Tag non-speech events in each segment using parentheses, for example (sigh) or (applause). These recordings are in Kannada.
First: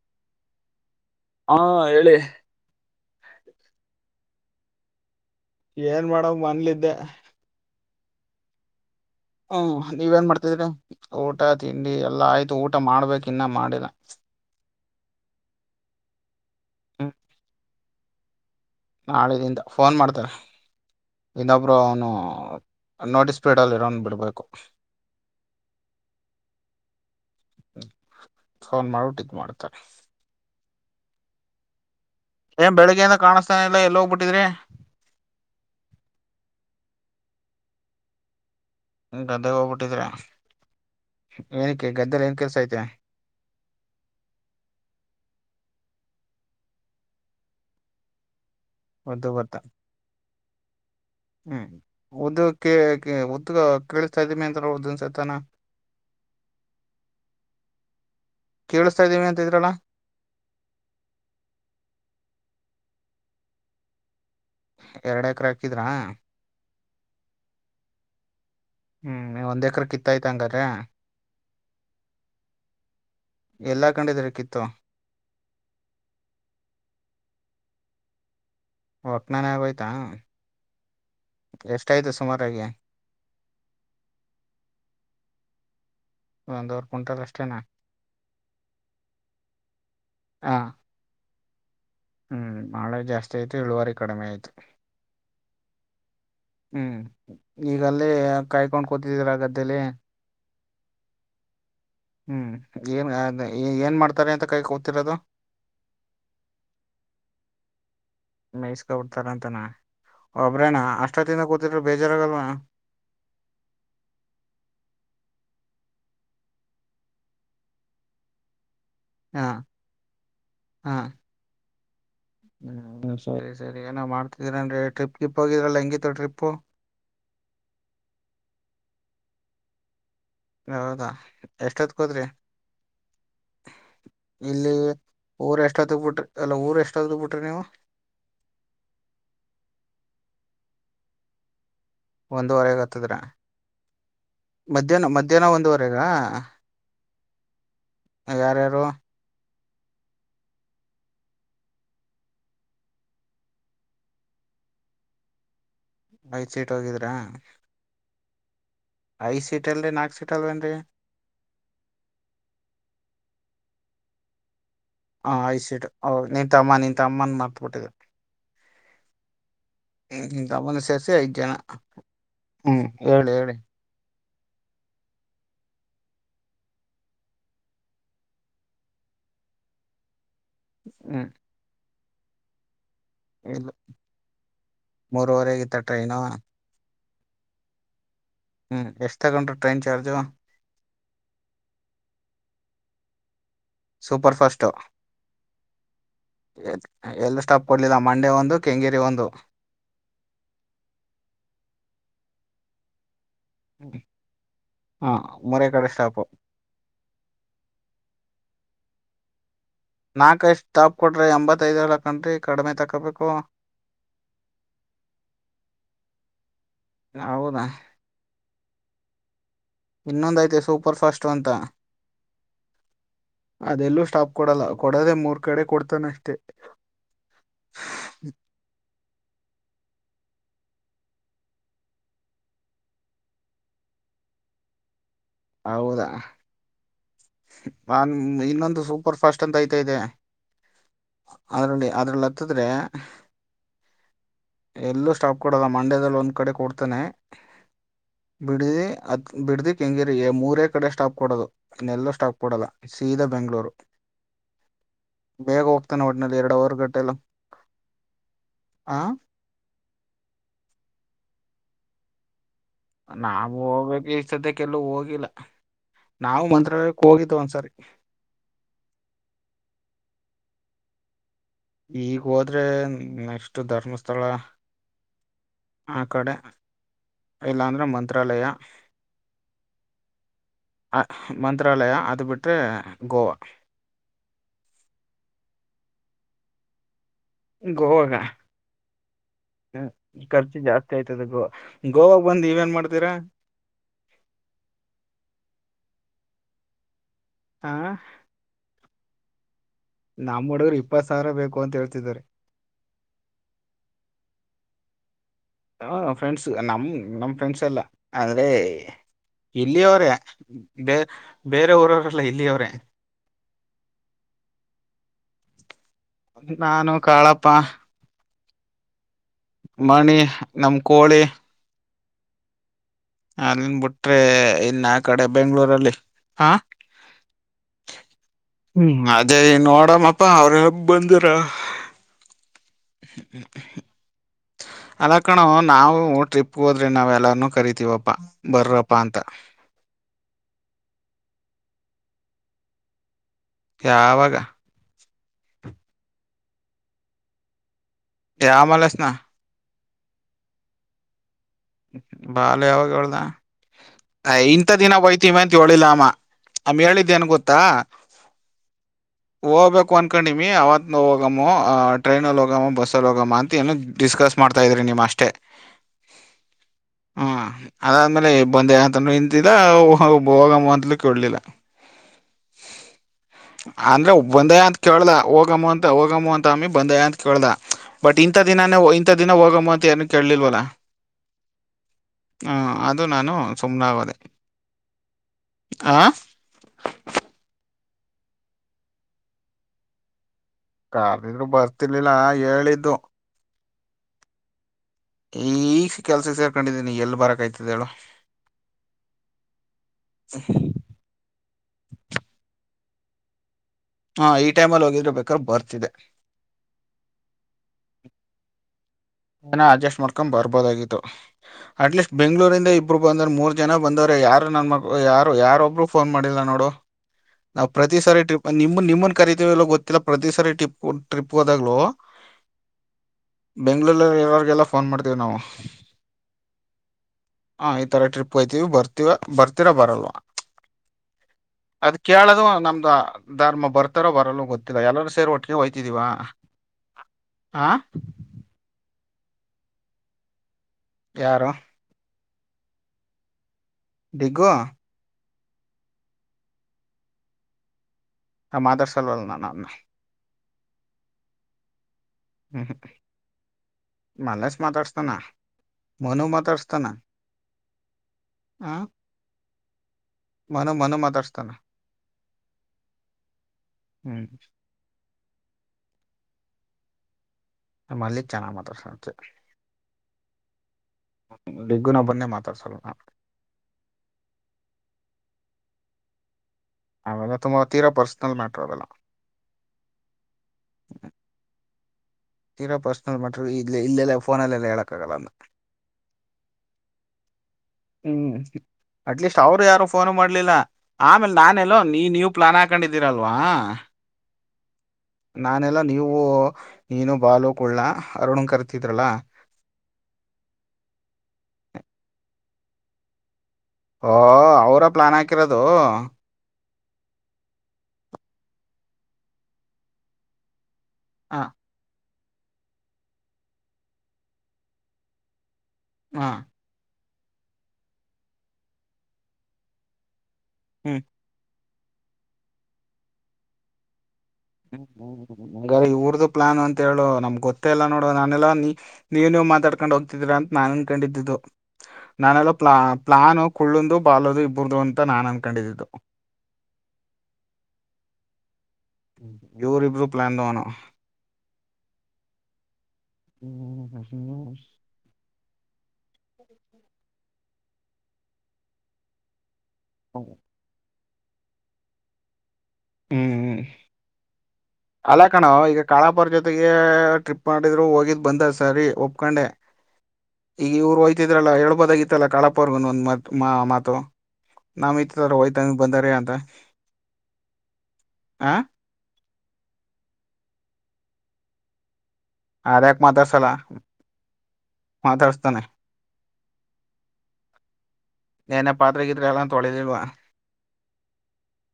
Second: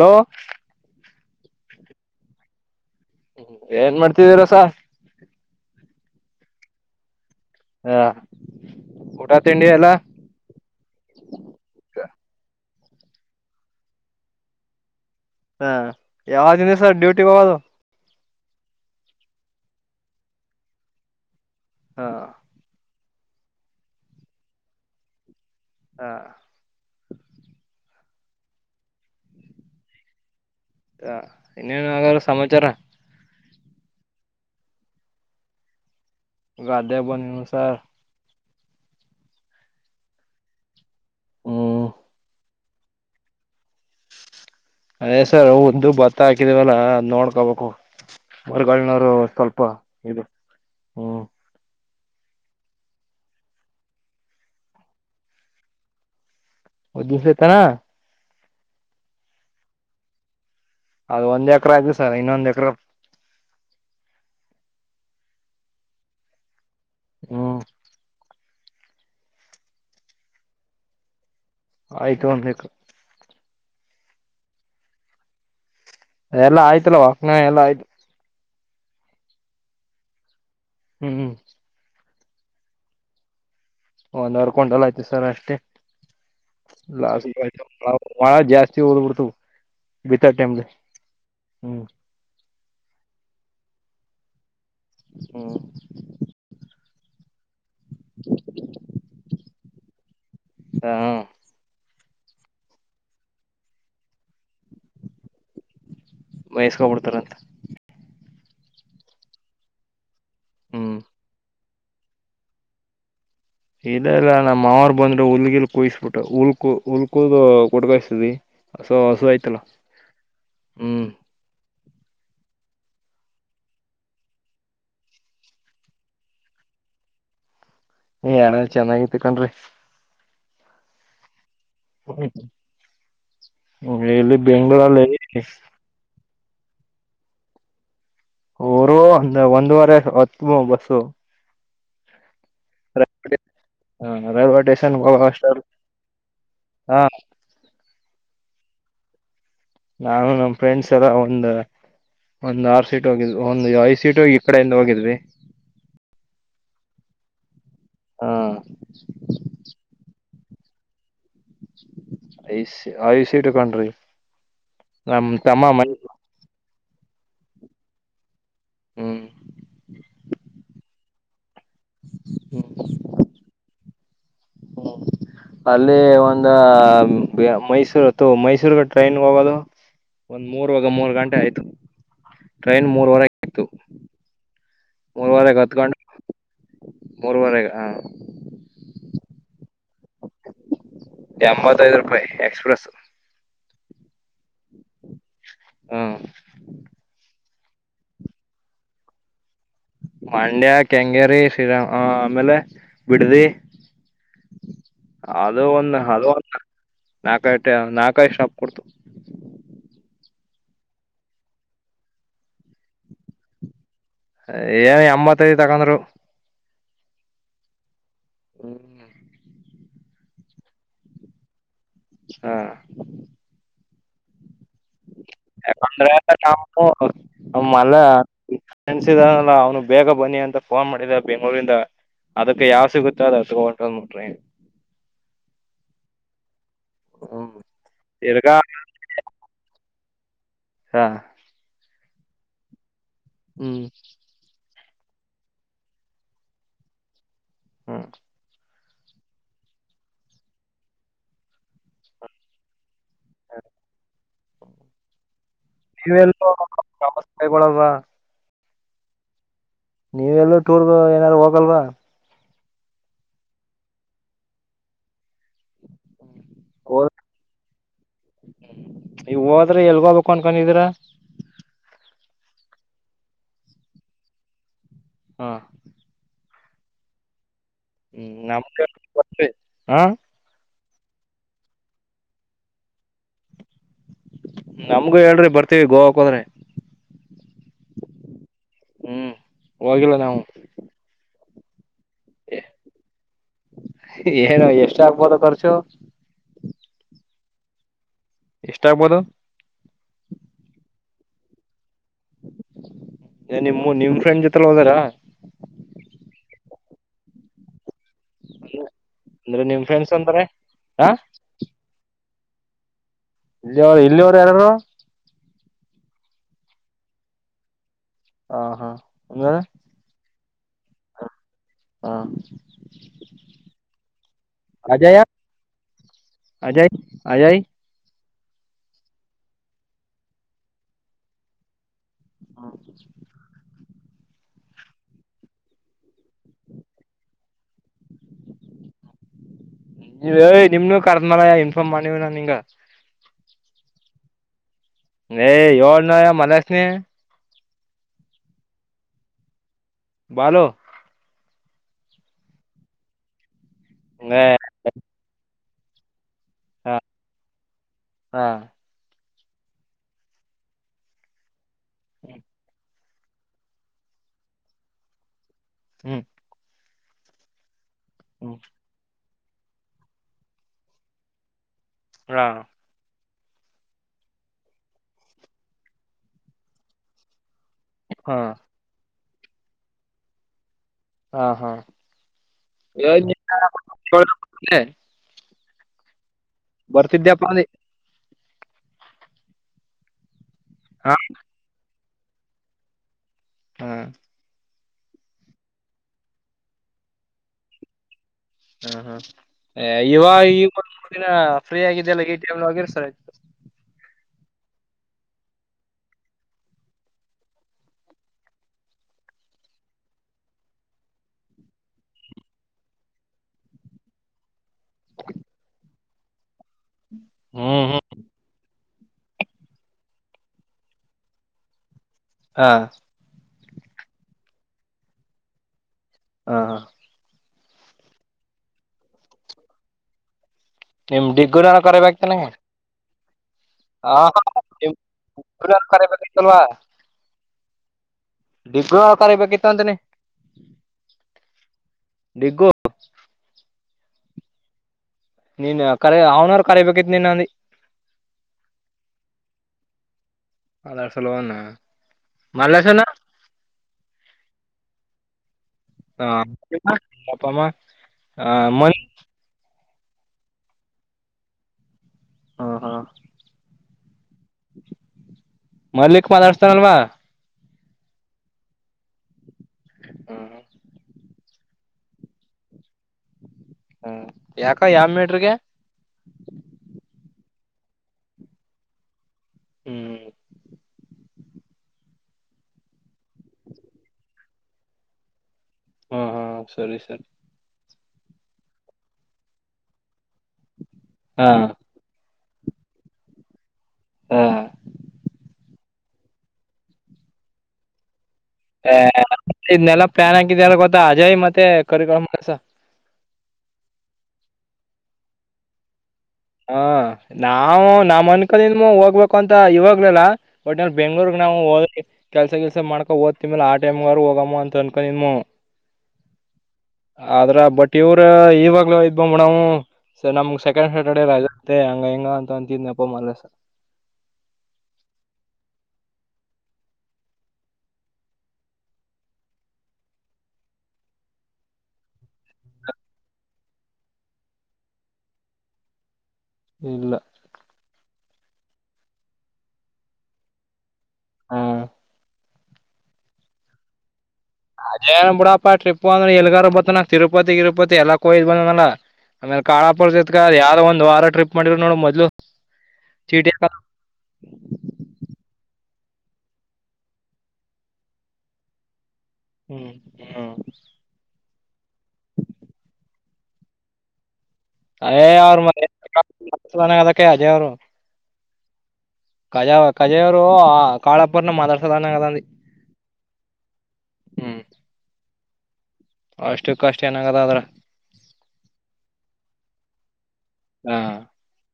ಹಲೋ ಹಾ ಹೇಳಿ ಏನ್ ಮಾಡ್ತಿದೀರ ಸರ್ ಏನ್ ಮಾಡಡಮ್ ಮನ್ಲಿದ್ದೆ ಹಾ ಹ್ಮ್ ನೀವ ನ್ ಮಾಡ್ತಿದೀ್ರಿ ಊಟ ತಿಂಡಿ ಎಲ್ಲಾ ಆಯ್ತು ಊಟ ಮಾಡ್ಬೇಕಕ್ ಇನ್ನ ಮಾಡಿಲ್ಲ ಹಾ ಯಾಗ್ಲಿಂದ್ ಸರ್ ಡ್ಯೂಟಿಗೆ ಹೋಗದು ನಾಳಿಂದ ಫೋನ್ ಮಾಡ್ತಾರೆ ಇನ್ನೊಬ್ರು ಹಾ ಅವನು ನೋಟಿಸ್ ಪೀರ್ಡಲ್ಲಿ ಇರೋನ್ ಬಿಡ್ಬೇಕು ಹಾ ಹ್ಮ ಅವನ್ ಮಾಡ್ಬಟ್ಟಿದ ಮಾಡ್ತಾನೆ ಹನ್ನೇ ಆ (unintelligible) ಏನ್ ಬೆಳಗ್ಗೆಯಿಂದ ಕಾಣಿಸ್ತಾನೆ ಇಲ್ಲ ಎಲ್ಲಿ ಹೋಗ್ಬಿಟ್ಟಿದ್ರಿ ಗಾದ್ದೆಗೆ ಬಂದಿನು ಸರ್ ಗದ್ದೆಗೆ ಹೋಗ್ಬಿಟ್ಟಿದ್ರ ಹ್ಮ್ ಏನಕ್ಕೆ ಗದ್ದೆ ಏನ್ ಕೆಲ್ಸ ಐತೆ ಅದೇ ಸರ್ ಒಂದು ಭತ್ತ ಹಾಕಿದವಲ್ಲ ಅದು ನೋಡ್ಕೋಬೇಕು ಮರಗಳನವರು ಉದ್ದು ಭತ್ತ ಸ್ವಲ್ಪ ಇದು ಹ್ಮ ಹ್ಮ್ ಉದ್ದಕ್ಕೆ ಉದಗ ಕೇಳಸ್ತಾ ಇದ್ದೀನಿ ಅಂತ ಉದದ ಸತಾನ ಒದ ಸತನಾ ಕೇಳಿಸ್ತಾ ಇದ್ದೀವಿ ಅಂತ ಇದ್ರಲ್ಲ ಅದು ಒಂದ್ ಎಕ್ರೆ ಆಯ್ತು ಸರ್ ಇನ್ನೊಂದ್ ಎಕ್ರೆ ಎರಡ್ ಎಕರೆ ಹಾಕಿದ್ರಾ ಹ್ಮ ಹ್ಮ್ ನೀ ಒಂದ್ ಎಕರ್ ಕಿತ್ತೊಯ್ತ ಹಂಗಾರೆ ಆಯ್ತು ಒಂದ್ ಎಕ ಎಲ್ಲ್ ಹಾಕಂಡದ್ರಿ ಕಿತ್ತು ಎಲ್ಲ ಆಯ್ತಲ್ಲಾ ವಂಕಣ ಎಲ್ಲ ಆಯ್ತ್ ವಕಣ್ಣನನೆ ಆಗೋಯ್ತಾ ಹ್ಮ್ ಎಷ್ಟಾಯ್ತು ಸುಮಾರಾಗಿ ಒಂದವರ್ ಕೊಂಟಲ್ಲ ಆಯ್ತು ಸರ್ ಅಷ್ಟೇ ಒಂದೂವರೆ ಲ ಕ್ವಿಂಟಲ್ ಅಷ್ಟೇನಾ (unintelligible) ಒಳ ಜಾಸ್ತಿ ಉಳದ ಬುಡ್ತುವ ಬಿತ್ತ ಹಾ ಟೈಮ್ರಿ ಹ್ಮ್ ಮಳೆ ಜಾಸ್ತಿ ಆಯ್ತು ಇಳುವರಿ ಕಡಿಮೆ ಆಯ್ತು ಹ್ಮ ಹ್ಮ್ ಈಗಲ್ಲೇ ಕಾಯ್ಕೊಂಡ್ ಕೂತಿದ್ದೀರ ಗದ್ದೆಲಿ ಹಾ ಹ್ಮ್ ಹ್ಮ್ ಏನ್ ಏನ್ ಮಾಡ್ತಾರೆ ಅಂತ ಕಾಯಕೊತಿರದು ವಯಸ್ಕೊಬಿಡ್ತಾರಂತ ಮೇಯಿಸ್ಕೊಬಿಡ್ತಾರ ಅಂತಾನ ಒಬ್ರೇನಾ ಹ್ಮ್ ಅಷ್ಟೊತ್ತಿಂದ ಕೂ ತಿದಿರ್ ಬೇಜಾರಾಗಲ್ವ. ಇಲ್ಲ ಇಲ್ಲ ನಮ್ಮ ಮಾವರು ಬಂದ್ರು ಹುಲ್ಗಿಲ್ ಕುಹಿಸ್ಬಿಟ್ಟು ಉಲ್ಕು ಉಲ್ಕೂದೂ ಕೋಟ್ಕಯ್ಸಿದವಿ. ಹಸು ಹಸು ಹಾ ಐತಲ್ಲ ಹಾ ಹ್ಮ್. ಹ್ಮ್ ಸರಿ ಸರಿ ಏನೋ ಮಾಡ್ತಿದರನ್ರಿ ಟ್ರಿಪ್ ಗಿಪ್ಗೋಗಿದ್ರಲ್ಲಾ ಹೆಂಗಿತ್ತು ಟ್ರಿಪ್ಪು. ಏ ಅಣ್ಣ ಅಲ್ ಚೆನ್ನಾಗಿತು ಕನ್ರಿ. ಹೌದಾ. ಎಷ್ಟೊತ್ಕೋದ್ರಿ ಹ್ಮ ಎಲ್ಲಿ ಬೆಂಗಳೂರಲ್ಲಿ. ಎಷ್ಟತ್ತ ಬಿಟ್ರಿ ಅಲ್ಲ ಊರ್ ಎಷ್ಟತ್ತೂಗ ಬಿಟ್ರಿ ನೀವು. ಊರು ಒಂದ ಒಂದುವರೆ ಹತ್ವು ಬಸ್ಸು. ಒಂದುವರೆಗೆ ಹ ಹತದ್ರಾ ರೈಲ್ವೆ ಸ್ಟೇಷನ್ ಮಧ್ಯಾಹ್ನ ಹೋಗಷ್ಟ ಮಧ್ಯಾಹ್ನ ಒಂದುವರೆಗಾ. ಹಾ ಯಾರ ಯಾರು. ನಾನು ನಮ್ ಫ್ರೆಂಡ್ಸ್ ಎಲ್ಲ ಒಂದ್. ಒಂದು ಆರ್ ಸೀಟ ಹೋಗಿದ್ವು ಒಂದ್ ಐದ್ ಸೀಟ್ ಈ ಕಡೆಯಿಂದ ಹೋಗಿದ್ವಿ. ಐದ್ ಸೀಟ್ ಹೋಗಿದ್ರ. ಹ್ಮ್ ಐದ್ ಸೀಟ್ ಅಲ್ರಿ ನಾಲ್ಕ್ ಸೀಟ್ ಅಲ್ವೇನ್ರಿ. ಐಸ್ ಐದ್ ಸೀಟು ಕನ್ರೀ. ಹ ಐದ್ ಸೀಟ್ ಹ ನಿನ್ ತಮ್ಮ ನಿನ್ ತಮ್ಮನ್ ಮರತ್ಬಿಟ್ಟಿದಿವಿ. ಹ್ಮ್ ಹ್ಮ ನೀನ್ ತಮ್ಮಂದ ಸೇರ್ಸಿ ಐದ್ ಜನ ಹ್ಮ್ ಹೇಳಿ ಹೇಳಿ (inaudible) ಅಲ್ಲಿ ಒಂದು ಮೈಸೂರು ತು ಮೈಸೂರ್ಗ ಟ್ರೈನ್ಗೆ ಹೋಗೋದು. ಒಂದ್ ಮೂರ್ವಾಗ ಮೂರು ಹ್ಮ್ ಗಂಟೆ ಆಯ್ತು ಟ್ರೈನ್ ಮೂರ್ವರೆ ಇಲ್ಲ ಮೂರುವರೆಗಿತ್ತ್ ಟ್ರೈನು. ಮೂರುವರೆಗ ಹ. ಹ್ಮ್, ಎಷ್ಟು ತಗೊಂಡ್ರ ಟ್ರೈನ್ ಚಾರ್ಜು. ಎಂಬತ್ತೈದು ರೂಪಾಯಿ ಎಕ್ಸ್ಪ್ರೆಸ್. ಸೂಪರಪಾಸ್ಟು ಹ್ಮ್, ಎಲ್ಲು ಸ್ಟಾಪ್ ಕೊಡ್ಲಿಲ್ಲ ಮಂಡ್ಯ ಒಂದು, ಕೆಂಗೇರಿ ಒಂದು. ಮಂಡ್ಯ, ಕೆಂಗೇರಿ ಶ್ರೀರಾಮ ಆಮೇಲೆ ಬಿಡ್ದಿ. ಹ ಅದು ಮೂರೇ ಕಡೆ ಒಂದು ಸ್ಟಾಪು ಅದು ಒಂದು ನಾಕಾಯಟ ನಾಲ್ಕಾಯಷ್ಟುಾಪ್ ಕೊಡ್ತು. (unintelligible) ನಾಕೈದುಸ್ಟಾಪ್ ಕೊಟ್ರೆ ಎಂಬತ್ತ್ತೈದ್ ತಕಂತಿ ಕಡಿಮೆ ತಕೋಬೇಕು. ಹೇಯ್ ಎಂಬತೈದ್ ತಗೊಂದ್ರು. ಹೌದಾ! ಹ್ಮ್ (inaudible) ಇನ್ನೊಂದಐತೆ ಸೂಪರ್ ಫಾಸ್ಟ್ ಅಂತ. ಹ್ಮ್, ಅದೆಲ್ಲೂ ಸ್ಟಾಪ್ ಕೊಡಲ್ಲ. ಕೊಡದೆ ಮೂರ್ ಕಡೆ ಕೊಡ್ತಾನ ಅಷ್ಟೆ. ಹ ಮಲ್ಲ (unintelligible) ನೆನ್ಸಿದಲ್ಲ ಅವ್ನು ಬೇಗ ಬನ್ನಿ ಅಂತ ಫೋನ್ ಮಾಡಿದ ಬೆಂಗಳೂರಿಂದ. ಅದಕ್ಕೆ ಯಾವ್ ಸಿಗುತ್ತೋ ಅದ ಅದು ತೊಗೊಂಡಂದ್ ನಡ್ರಿ. (unintelligible) (unintelligible) ಹೌದಾ ಹ್ಮ (unintelligible) ನನ್ ತಿರ್ಗಾ ಇನ್ನೊಂದು ಸೂಕ್ ಸೂಪರ್ ಫಾಸ್ಟ್ ಅಂತ ಐತಾಇದೆ. ಹಾ, ಅದರಲ್ಲಿ ಅತ್ತಿದ್ರೆ ಹ್ಮ್ (inaudible) ಎಲ್ಲೂ ಸ್ಟಾಪ್ ಕೊಡಲ್ಲ ಮಂಡ್ಯದಲ್ಲಿ ಒಂದ್ ಕಡೆ ಕೊಡ್ತಾನೆ. ಹ್ಮ್ ಬಿಡ್ದಿ ಅದ್ ಬಿಡ್ದಿ, ಕೆಂಗೇರಿಗೆಮೂರೇ ಕಡೆ ಸ್ಟಾಪ್ ಕೊಡೋದು. ಎಲ್ಲೂ ಸ್ಟಾಪ್ಕೊಡೋಲ್ಲ ಸೀದ ಬೆಂಗಳೂರು ಬೇಗ ಹೋಗ್ತಾನ ಒಟ್ನಲ್ಲಿ ನೀವೆಲ್ಲೂ ಎರಡು ಅವರ್ ಗಂಟೆಲ್ಲ ಪ್ರವಾಸ ಕೈಗೊಳಲ್ವಾ ಆ ನೀವೆಲ್ಲೂ ಟೂರ್ ಏನಾರು ಹೋಗಲ್ವಾ ನಾವು ಹೋಗ್ಬೇಕ ಈ ಸದ್ಯಕ್ಕೆಲ್ಲು ಹೋಗಿಲ್ಲ ನಾವು ಮಂತ್ರಾಲಯಕ್ಕೆ ಹೋಗಿದ್ದ ಒಂದ್ಸರಿ. ನೀವು ಹೋದ್ರೆಎಲ್ ಹೋಗಬೇಕು ಅನ್ಕೊಂಡಿದೀರಾ ಈಗ ಹೋದ್ರೆ ನೆಕ್ಸ್ಟ್ ಧರ್ಮಸ್ಥಳ ಹಾ, ಆ ಕಡೆ ಇಲ್ಲಾಂದ್ರೆ ಹ್ಮ್ ಮಂತ್ರಾಲಯ ನಮ್ಗೆ ಬರ್ತೀವಿ ಹ ಮಂತ್ರಾಲಯ ಅದು ಬಿಟ್ಟರೆ ಗೋವಾ. - ನಮ್ಗು ಹೇಳ್ರಿ ಬರ್ತವಿ ಗೋವಾಕ ಕೋದ್ರೆ. ಗೋವಾನ ಹ್ಮ್, ಹೋಗಿಲ್ಲ ನಾವು ಖರ್ಚು ಜಾಸ್ತಿ ಆಯ್ತದೆಬ್ರೋ, ಗೋವಾ ಗೋವಾಗ ಬಂದು ಇವೇನ್ ಮಾಡ್ತೀರಾ. ಏನು ಎಷ್ಟಾಗ್ಬೋದು ಖರ್ಚು. ಹಾ, ಎಷ್ಟಾಗ್ಬೋದು. ನಮ್ಮ್ ಹುಡುಗರು ಇಪ್ಪತ್ ಸಾವಿರ ಬೇಕು ಅಂತ ಹೇಳ್ತಿದ್ದಾರೆ. ನಿಮ್ಮ ನಿಮ್ ಫ್ರೆಂಡ್ ಜೊತೆಲ್ಲಾ ಹೋಗೋರಾ, (unintelligible) ಹ ಫ್ರೆಂಡ್ಸ್ ನಮ ನಮ್ ಫ್ರೆಂಡ್ಸ್ ಎಲ್ಲಾ ಅಂದ್ರೆ ಅಂದ್ರೆ ನಿಮ್ ಇಲ್ಲಿಯ ಅವರೇ ಫ್ರೆಂಡ್ಸ್ ಅಂತಾರೆ ಹ ಬೇರೆ ಊರವರೆಲ್ಲ ಇಲ್ಲಿಯ ಅವರೆೇ ಇಲ್ಲಿ ಅವರು ಇಲ್ಲಿವ್ರು ಯಾರರು ನಾನು ಕಾಳಪ್ಪ ಹಾ ಹಾ ಅಂಗರೇ ಮಣಿ ನಮ್ಮ ಕೋಳಿ ಹಾ ಅಲ್ಲಿನ್ ಬಿುಟ್ರೆ ಇನ್ ಆ ಅಜಯ ಕಡೆ ಬೆಂಗ್ಳೂರಲ್ಲಿ ಹಾ ಅಜಯ್ ಅಜಯ್ ಹ್ಮ್ ಅದೇ ನೋಡಮ್ಮಪ್ಪಾ ಅವ್ರ ಹಬ್ ಬಂದರ ಹ್ಮ ಹ್ಮ ಅಲ್ಲ ಕಣೋ ನಾವು ಟ್ರಿಪ್ಗೆ ಹೋದ್ರೆ ನಾವೆಲ್ಲಾರನ್ನೂ ಕರಿತೀವಪ್ಪಾ ಬರ್ರಪ್ಪಾ ಅಂತ ನೀವ ನಿಮ್ನ್ನು ಕರ್ದನಲ ಇನ್ಫಾರ್ಮ್ ಮಾಡಿವ್ ನಾನ್ ನಿಂಗ ಯಾವಾಗ ನ ಎಳ ನ ಮನಸ್ ನೀ ಯ ಆಮಲೆಸ್ ನ ಬಾಲು ಬಾಲ್ ಯಾವಾಗ ಹೇಳ್ದ ಏ ಇಂತ ದಿನ ಹೊಯ್ತಿವಿ ಅಂತ ಹೇಳಿಲ್ಲ ಅವ ಆಮ ಹ ಹೇಳಿದ್ದೇ ನ್ ಗೊತ್ತಾ ಹಾ ಹೋಗ್ಬೇಕು ಅನ್ಕೊಂಡೀಮಿ ಅವತ್ ಹೋಗಮ್ಮೋ ಟ್ರೈನಲ್ಲಿ ಹೋಗಮ್ಮೋ ಬಸ್ಸಲ್ಲಿ ಹೋಗಮ್ಮ ಅಂತ ಏನು ಡಿಸ್ಕಸ್ ಮಾಡ್ತಾ ಇದ್ರರಿ ನಿಮ್ಮ ಅಷ್ಟೇ ಹ್ಮ್ ಹಾ ಅದಾದ್ಮೇಲೆ ಹ್ಮ್ ಬಂದ ಯಂತಂದೂ ನಿಂತಿಲ್ಲ ಹೋಗಮ್ಮ ಅಂತಲೂ ಕೇಳಲಿಲ್ಲ ಹಾ ಅಂದ್ರೆ ಬಂದೇ ಅಂತ ಕೇಳಲ ಹೋಗಮ್ಮ ಅಂತ ಹೋಗಮ್ಮ ಅಂತ ಅಮಿ ಬಂದೇ ಅಂತ ಕೇಳ್ದ ಬಟ್ ಹಾ ಇಂಥ ದಿನಾನೇ ಇಂಥ ದಿನ ಹೋಗ ಮತ್ ಏನ ಕೇಳಲಿಲ್ವಲ್ಲ ಹಾ ಹಾ ಹ ಅದು ನಾನು ಸುಮನೆಗೋದೆ ಆ ಬರ್ತಿದ್ದ್ಯಾಪ್ಪ ಅ ಹ ಕಾರ್ದ್ರು ಬರ್ತಿರ್ಲಿಲ್ಲ ಹೇಳಿದ್ದು ಹ್ಮ್ ಈಗ ಕೆಲ್ಸಕ್ಕೆ ಸೇರ್ಕೊಂಡಿದ್ದೀನಿ ಎಲ್ಲಿ ಬರಕ್ಯ್ತಿದ್ದೇಳು ಹ್ಮ್ ಹ್ಮ್ ಇವಾಗ ಈಗ ಒಂದ ಮೂರು ದಿನ ಫ್ರೀ ಆಗಿದ್ದಲ್ಲ ಎ ಟಿ ಎಂ ಆಗಿರ್ತಾರೆ ಹಾ ಈ ಟೈಮಲ್ಲಿ ಹೋಗಿದ್ರೆ ಬೇಕ್ರ ಬರ್ತಿದೆ ಅಡ್ಜಸ್ಟ್ ಮಾಡ್ಕೊಂಡ್ ಬರ್ಬೋದಾಗಿತ್ತು ಅಟ್ ಲೀಸ್ಟ್ ಬೆಂಗ್ಗಳೂರಿಂದ ಇಬ್ರು ಬಂದ್ರ ಮೂರ್ ಜನ ಬಂದವ್ರ ಯಾರು ನನ್ನ ಮಕ್ ಯಾರು ಯಾರೊಬ್ರು ಫೋನ್ ಮಾಡಿಲ್ಲ ನೋಡು ನಾವು ಹ್ಮ್ ಪ್ರತಿ ಹ್ಮ್ ಸಾರಿ ಟ್ರಿಪ್ ನಿಮ್ಮ ನಿಮ್ಮನ್ ಕರತೀವಿ ಗೊತ್ತಿಲ್ಲ ಪ್ರತಿ ಸಾರಿ ಟಿಪ್ ಟ್ರಿಪ್ ಹೋದಾಗ್ಲೂ ಹಾಂ ತಿಂಗ್ಗಳೂಲ್ಲಿ ಎಲ್ಲರಿಗೆಲ್ಲ ಫೋನ್ ಮಾಡ್ತೀವಿ ನಾವು ಹಾ ಹಾ ಹಾಂ ಈ ಥರ ಟ್ರಿಪ್ ಹೋಗಯ್ತೀವಿ ಬರ್ತೀವಿ ಬರ್ತೀರಾ ಬರಲ್ವಾ ನಿಮ್ ಡಿಗ್ಗುನ ಅದ ಕರಿಬೇಕತನ ಕೇಳದು ನಮ್ದ ಧರ್ಮ ಬರ್ತ ಬರ್ತರ ಹ ಬರಲ್ವಾ ಗೊತ್ತಿಲ್ಲ ನಿಮ್ ಎಲ್ಲರೂ ಸೇರ್ ಒಟ್ಟಿಗೆ ಹೋಗ್ತಿದೀವಾ ಕರಿಬೇಕಿತ್ತಲ್ವಾ ಆ ಡಿಗ್ ತರಬೇಕಿತ್ತು ಅಂತನಿ ಯಾರು ಡಿಗು ಡಿಗ್ಗು.... ನೀನ್ ಕರ ಅವ್ನವ್ರು ಕರಬೇಕೇಕಿತ್ ನಿನ್ ಅಂದ ನಾ ಮಾದಾರ್ ಸಲ್ವಲ್ ನನ್ನ ಮಾತ್ಡಸಲ್ವ ಅವ್ನ ಹ್ಮ್್ಮ ಮಲ್ಲೇಶ ಮಾತಾಡ್ಸ್ತಾನ ಮನು ಮಾತಾಡ್ಸ್ತಾನ ಅಪ್ಪಮ್ಮ ಹ ಮ ಮನ ಮನ ಮಾತಾಡ್ಸ್ತಾನ ಹಾ ಹಾ ಹ್ಮ್ ಮಲ್ಲಿಕ್ ಮಾತಾಡ್ತಾರಲ್ವಾ ಮಲ್ಲಿಕ್ ಚೆನ್ನಾಗಿ (unintelligible) ಹ್ಮ್ ಹ್ಮ ಿಗ್ಗುನೊಬ್ಬನ್ನೇ ಮಾತಾಡ್ಸಲ್ ನಾ ಹ್ಮ್ ಯಾಕ ಯಾವ ಮೇಡ್ರಗೆ ಅವೆಲ್ಲ ತುಂಬಾ ತೀರ ಪರ್ಸನಲ್ ಮ್ಯಾಟರ್ ಅವೆಲ್ಲ ಹ್ಮ್ ತೀರೋ ಪರ್ಸ್ನಲ್ ಮ್ಯಾಟರ್ ಇ ಇಲ್ಲೆಲ್ಲ ಫೋಲ್ಲೆಲ್ಲ ಹೇಳಕ್ಕಾಗಗಲ್ಲ ಅ ಹಾಂ ಹಾಂ ಸರಿ ಸರಿ ಹ್ಮ್ ಅಟ್ಲೀಸ್ಟ್ ಅವ್ರು ಯಾರು ಫೋನ್ ಮಾಡ್ಲಿಲ್ಲ ಆಮೇಲೆ ಹಾ ನಾನೆಲ್ಲೋ ನೀ ನೀವು್ ಪ್ಲಾನ್ ಹಾಕೊಂಡಿದ್ದೀರಲ್ವಾ ಹಾ ಹ ನಾನೆಲ್ಲಾ ನೀವು ನೀನು ಬಾಲು ಕುಳ್ಳ ಅರುಣ ಕರ್ತ ಇದ್ನ್ನಲ್ಲ ಪ್ಯಾನ್ ಹಾಕಿದಾರ ಗೊತ್ತಾ ಅಜಯ್ ಮತ್ತೆ ಕರಿಕಳ ಮಸ ಓಹ ಅವರ ಪ್ಲಾನ್ ಹಾಕಿರೋದು ಹಾ ನಾವವು ನಾವ ಮನ್ಕಲ್ಿಂದ ಹೋಗ್ಬೇಕು ಅಂತ ಇವಾಗ್ಲಲ್ಲ ಬಟ್ ಬೆಂಗ್ಳೂರ್ ಹ ನಾವು ಕೆಲ್ಸ ಕೆಲ್ಸ ಮಾಡ್ಕೋ ಓದ್ತಿ ಮೇಲೆ ಆ ಟೈಮ್ ಹೋಗಮ್ಮ ಅಂತ ಅಂದಕೊಂಡು ಹಾ ಆದ್ರ ಬಟ್ ಇವ್ರ ಇವಾಗ್ಲೂ ಇದ್ಬಮ್ಮ ನಾವು ನಮ್ಗ್ ಸೆಕೆಂಡ್ ಹ್ಮ್ ಆಗುತ್ತೆ ಹಂಗ ಹೆಂಗ ಅಂತ ಅಂತಿದ್ನ ಅಪ್ಪ ಮಲಸ ಹ್ಮ್ ಹ್ಮ್ ಇಊರದ ಪ್ಲಾನ್ ಅಂತ ಹೇಳು ನಮ್ಗ್ ಗೊತ್ತ ಎಲ್ಲಾ ನೋಡುವ ನಾನೆಲ್ಲ ನೀ ನೀವನು ಮಾತಾಡ್ಕೊಂಡ್ ಹೋಗ್ತಿದ್ದೀರಾ ಅಂತ ನಾನನ್ ಅನ್ ಕಂಡಿದ್ದಿದ್ದು ನಾನೆಲ್ಲ ಪ್ಲಾ ಪ್ಲಾನ್ ಕುಳ್ಳಂದು ಬಾಾಲದು ಇಬ್ಬರದು ಅಂತ ನಾನನ್ ಅನ್ಕೊಂಡಿದ್ದಿದ್ದು ಇಲ್ಲ ಈವರು ಇಬ್ರು ಪ್ಲಾನ್ ತನ ಹ್ಮ್ ಹ್ಮ ಹ್ಮ್ ಅದೇ ಬಿಡಪ್ಪಾ ಟ್ರಿಪ್ ಅಂದ್ರೆ ಎಲ್ಗಾರ ಬತ್ತ ನ ತಿರುಪತಿ ತಿರುಪತಿ ಎಲ್ಲಾ ಹೋ್ ಬಂದನಾ ಆಮೇಲೆ ಕಾಳಾಪರ್ತತ್ಕ ಯಾರೋ ಒಂದ್ ವಾರ ಟ್ರಿಪ್ ಮಾಡಿದ್ರು ನೋಡು ಮೊದ್ಲು ಚೀಟಿ ಹ್ಮ್ ಅಲ್ಲ ಕಣೋ ಈಗ ಕಾಳಾಪುರ ಜೊತೆಗೆ ಟ್ರಿಪ್ ಮಾಡಿದ್ರು ಹೋಗಿದ್ ಬಂದ ಸರಿ ಒಪ್ಕೊಂಡೆ ಹ್ಮ್ ಹ್ಮ್ ಿದ್ರಲ್ಲ ಹೇಳ್ಬೋದಾಗಿತ್ತಲ್ಲಾ ಕಾಳಪರ್ಗ ಒಂದ ಮಾತು ನಾವ್ ಈ ಅೇ ತರ ಹೋಯ್ತಂಗ ಬಂದಾರೆ ಅಂತ (unintelligible) ಅಜಯ ಅವರು ಆ ಕಜಖಜಾಯ ಅವರು ಕಾಳಪುರ್ನ (unintelligible) ಅದ್ಯಾಕ ಮಾತಾಡ್ಸಲ್ಲ ಮಾತಾಡ್ಸ್ತಾನೆ ಅಾಷ್ಟ ಕಾಸ್ಟ್ ಏನಾಗದ್ರ ಏನ ಪಾತ್ರಗಿತ್ರೆ ಎಲ್ಲಾ ತೊಳಲಿಲ್ವಾ ಹಾ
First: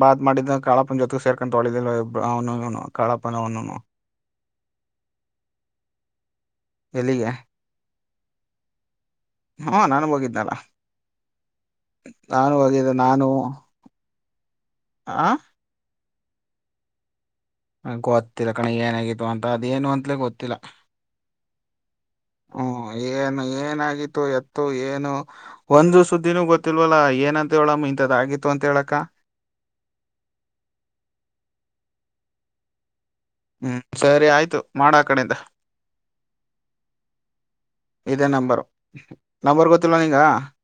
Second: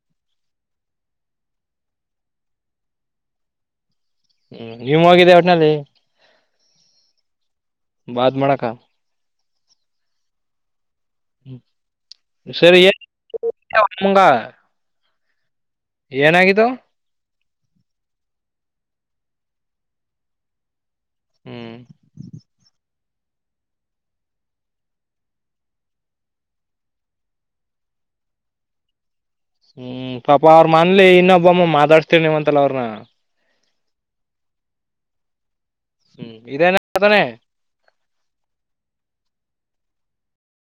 ಬಾತ್ ಮಾಡಿದ ಕಾಳಪ್ಪನ ಜೊತೆಗ್ ಸೇರ್ಕೊಂಡಂತ ಒಳ ಅವನುನು ಕಳಪ್ಪನ ಅವನುನು ಹ್ಮ್ ನೀವ್ ಹೋಗಿದ್ದ ಒಟ್ನಲ್ಲಿ ಎಲ್ಲಿಗೆ ಬಾದ್ ಮಾಡಕ ಹೂ ನಾನು ಹೋಗಿದ್ದನಲ್ಲ ಹು ಸರಿ ನಾನು (unintelligible) ಆ ಏನಾಗಿದ್ದು ಗೊತ್ತಿಲ್ಲ ಕಣ ಏನಾಗಿತ್ತು ಅಂತ ಅದೇಏನು ಅಂತಲೇ ಗೊತ್ತಿಲ್ಲ. ಹ್ಮ್ ಹ್ಮ ಏನು ಏನಾಗಿತ್ತು ಎತ್ತು ಏನು ಒಂದು ಸುದ್ದಿನೂ ಗೊತ್ತಿಲ್ವಲ್ಲ ಏನಂತ ಹೇಳಮ್ಮ ಇಂಥದ ಆಗಿತ್ತು ಅಂತ ಹೇಳಕ್ಕ ಹ್ಮ್ ಪಾಪಾ ಅವ್ರ ಮನ್ಲಿ ಇನ್ನೊಬ್ಬಮ್ಮ ಮಾತಾಡ್ಸ್ತೀರ್ ನಿವ ಅಂತಲ್ಲ ಅವ್ರನ ಹ್ಮ್ ಸರಿ ಆಯ್ತು ಮಾಡ ಆ ಕಡೆಯಿಂದ ಹ್ಮ್ ಇದೇನ ಅತಾನೆ ಇದೇ ನಂಬರ್ ನಂಬರ್ ಗೊತ್ತಿಲ್ಲ ನೀಂಗ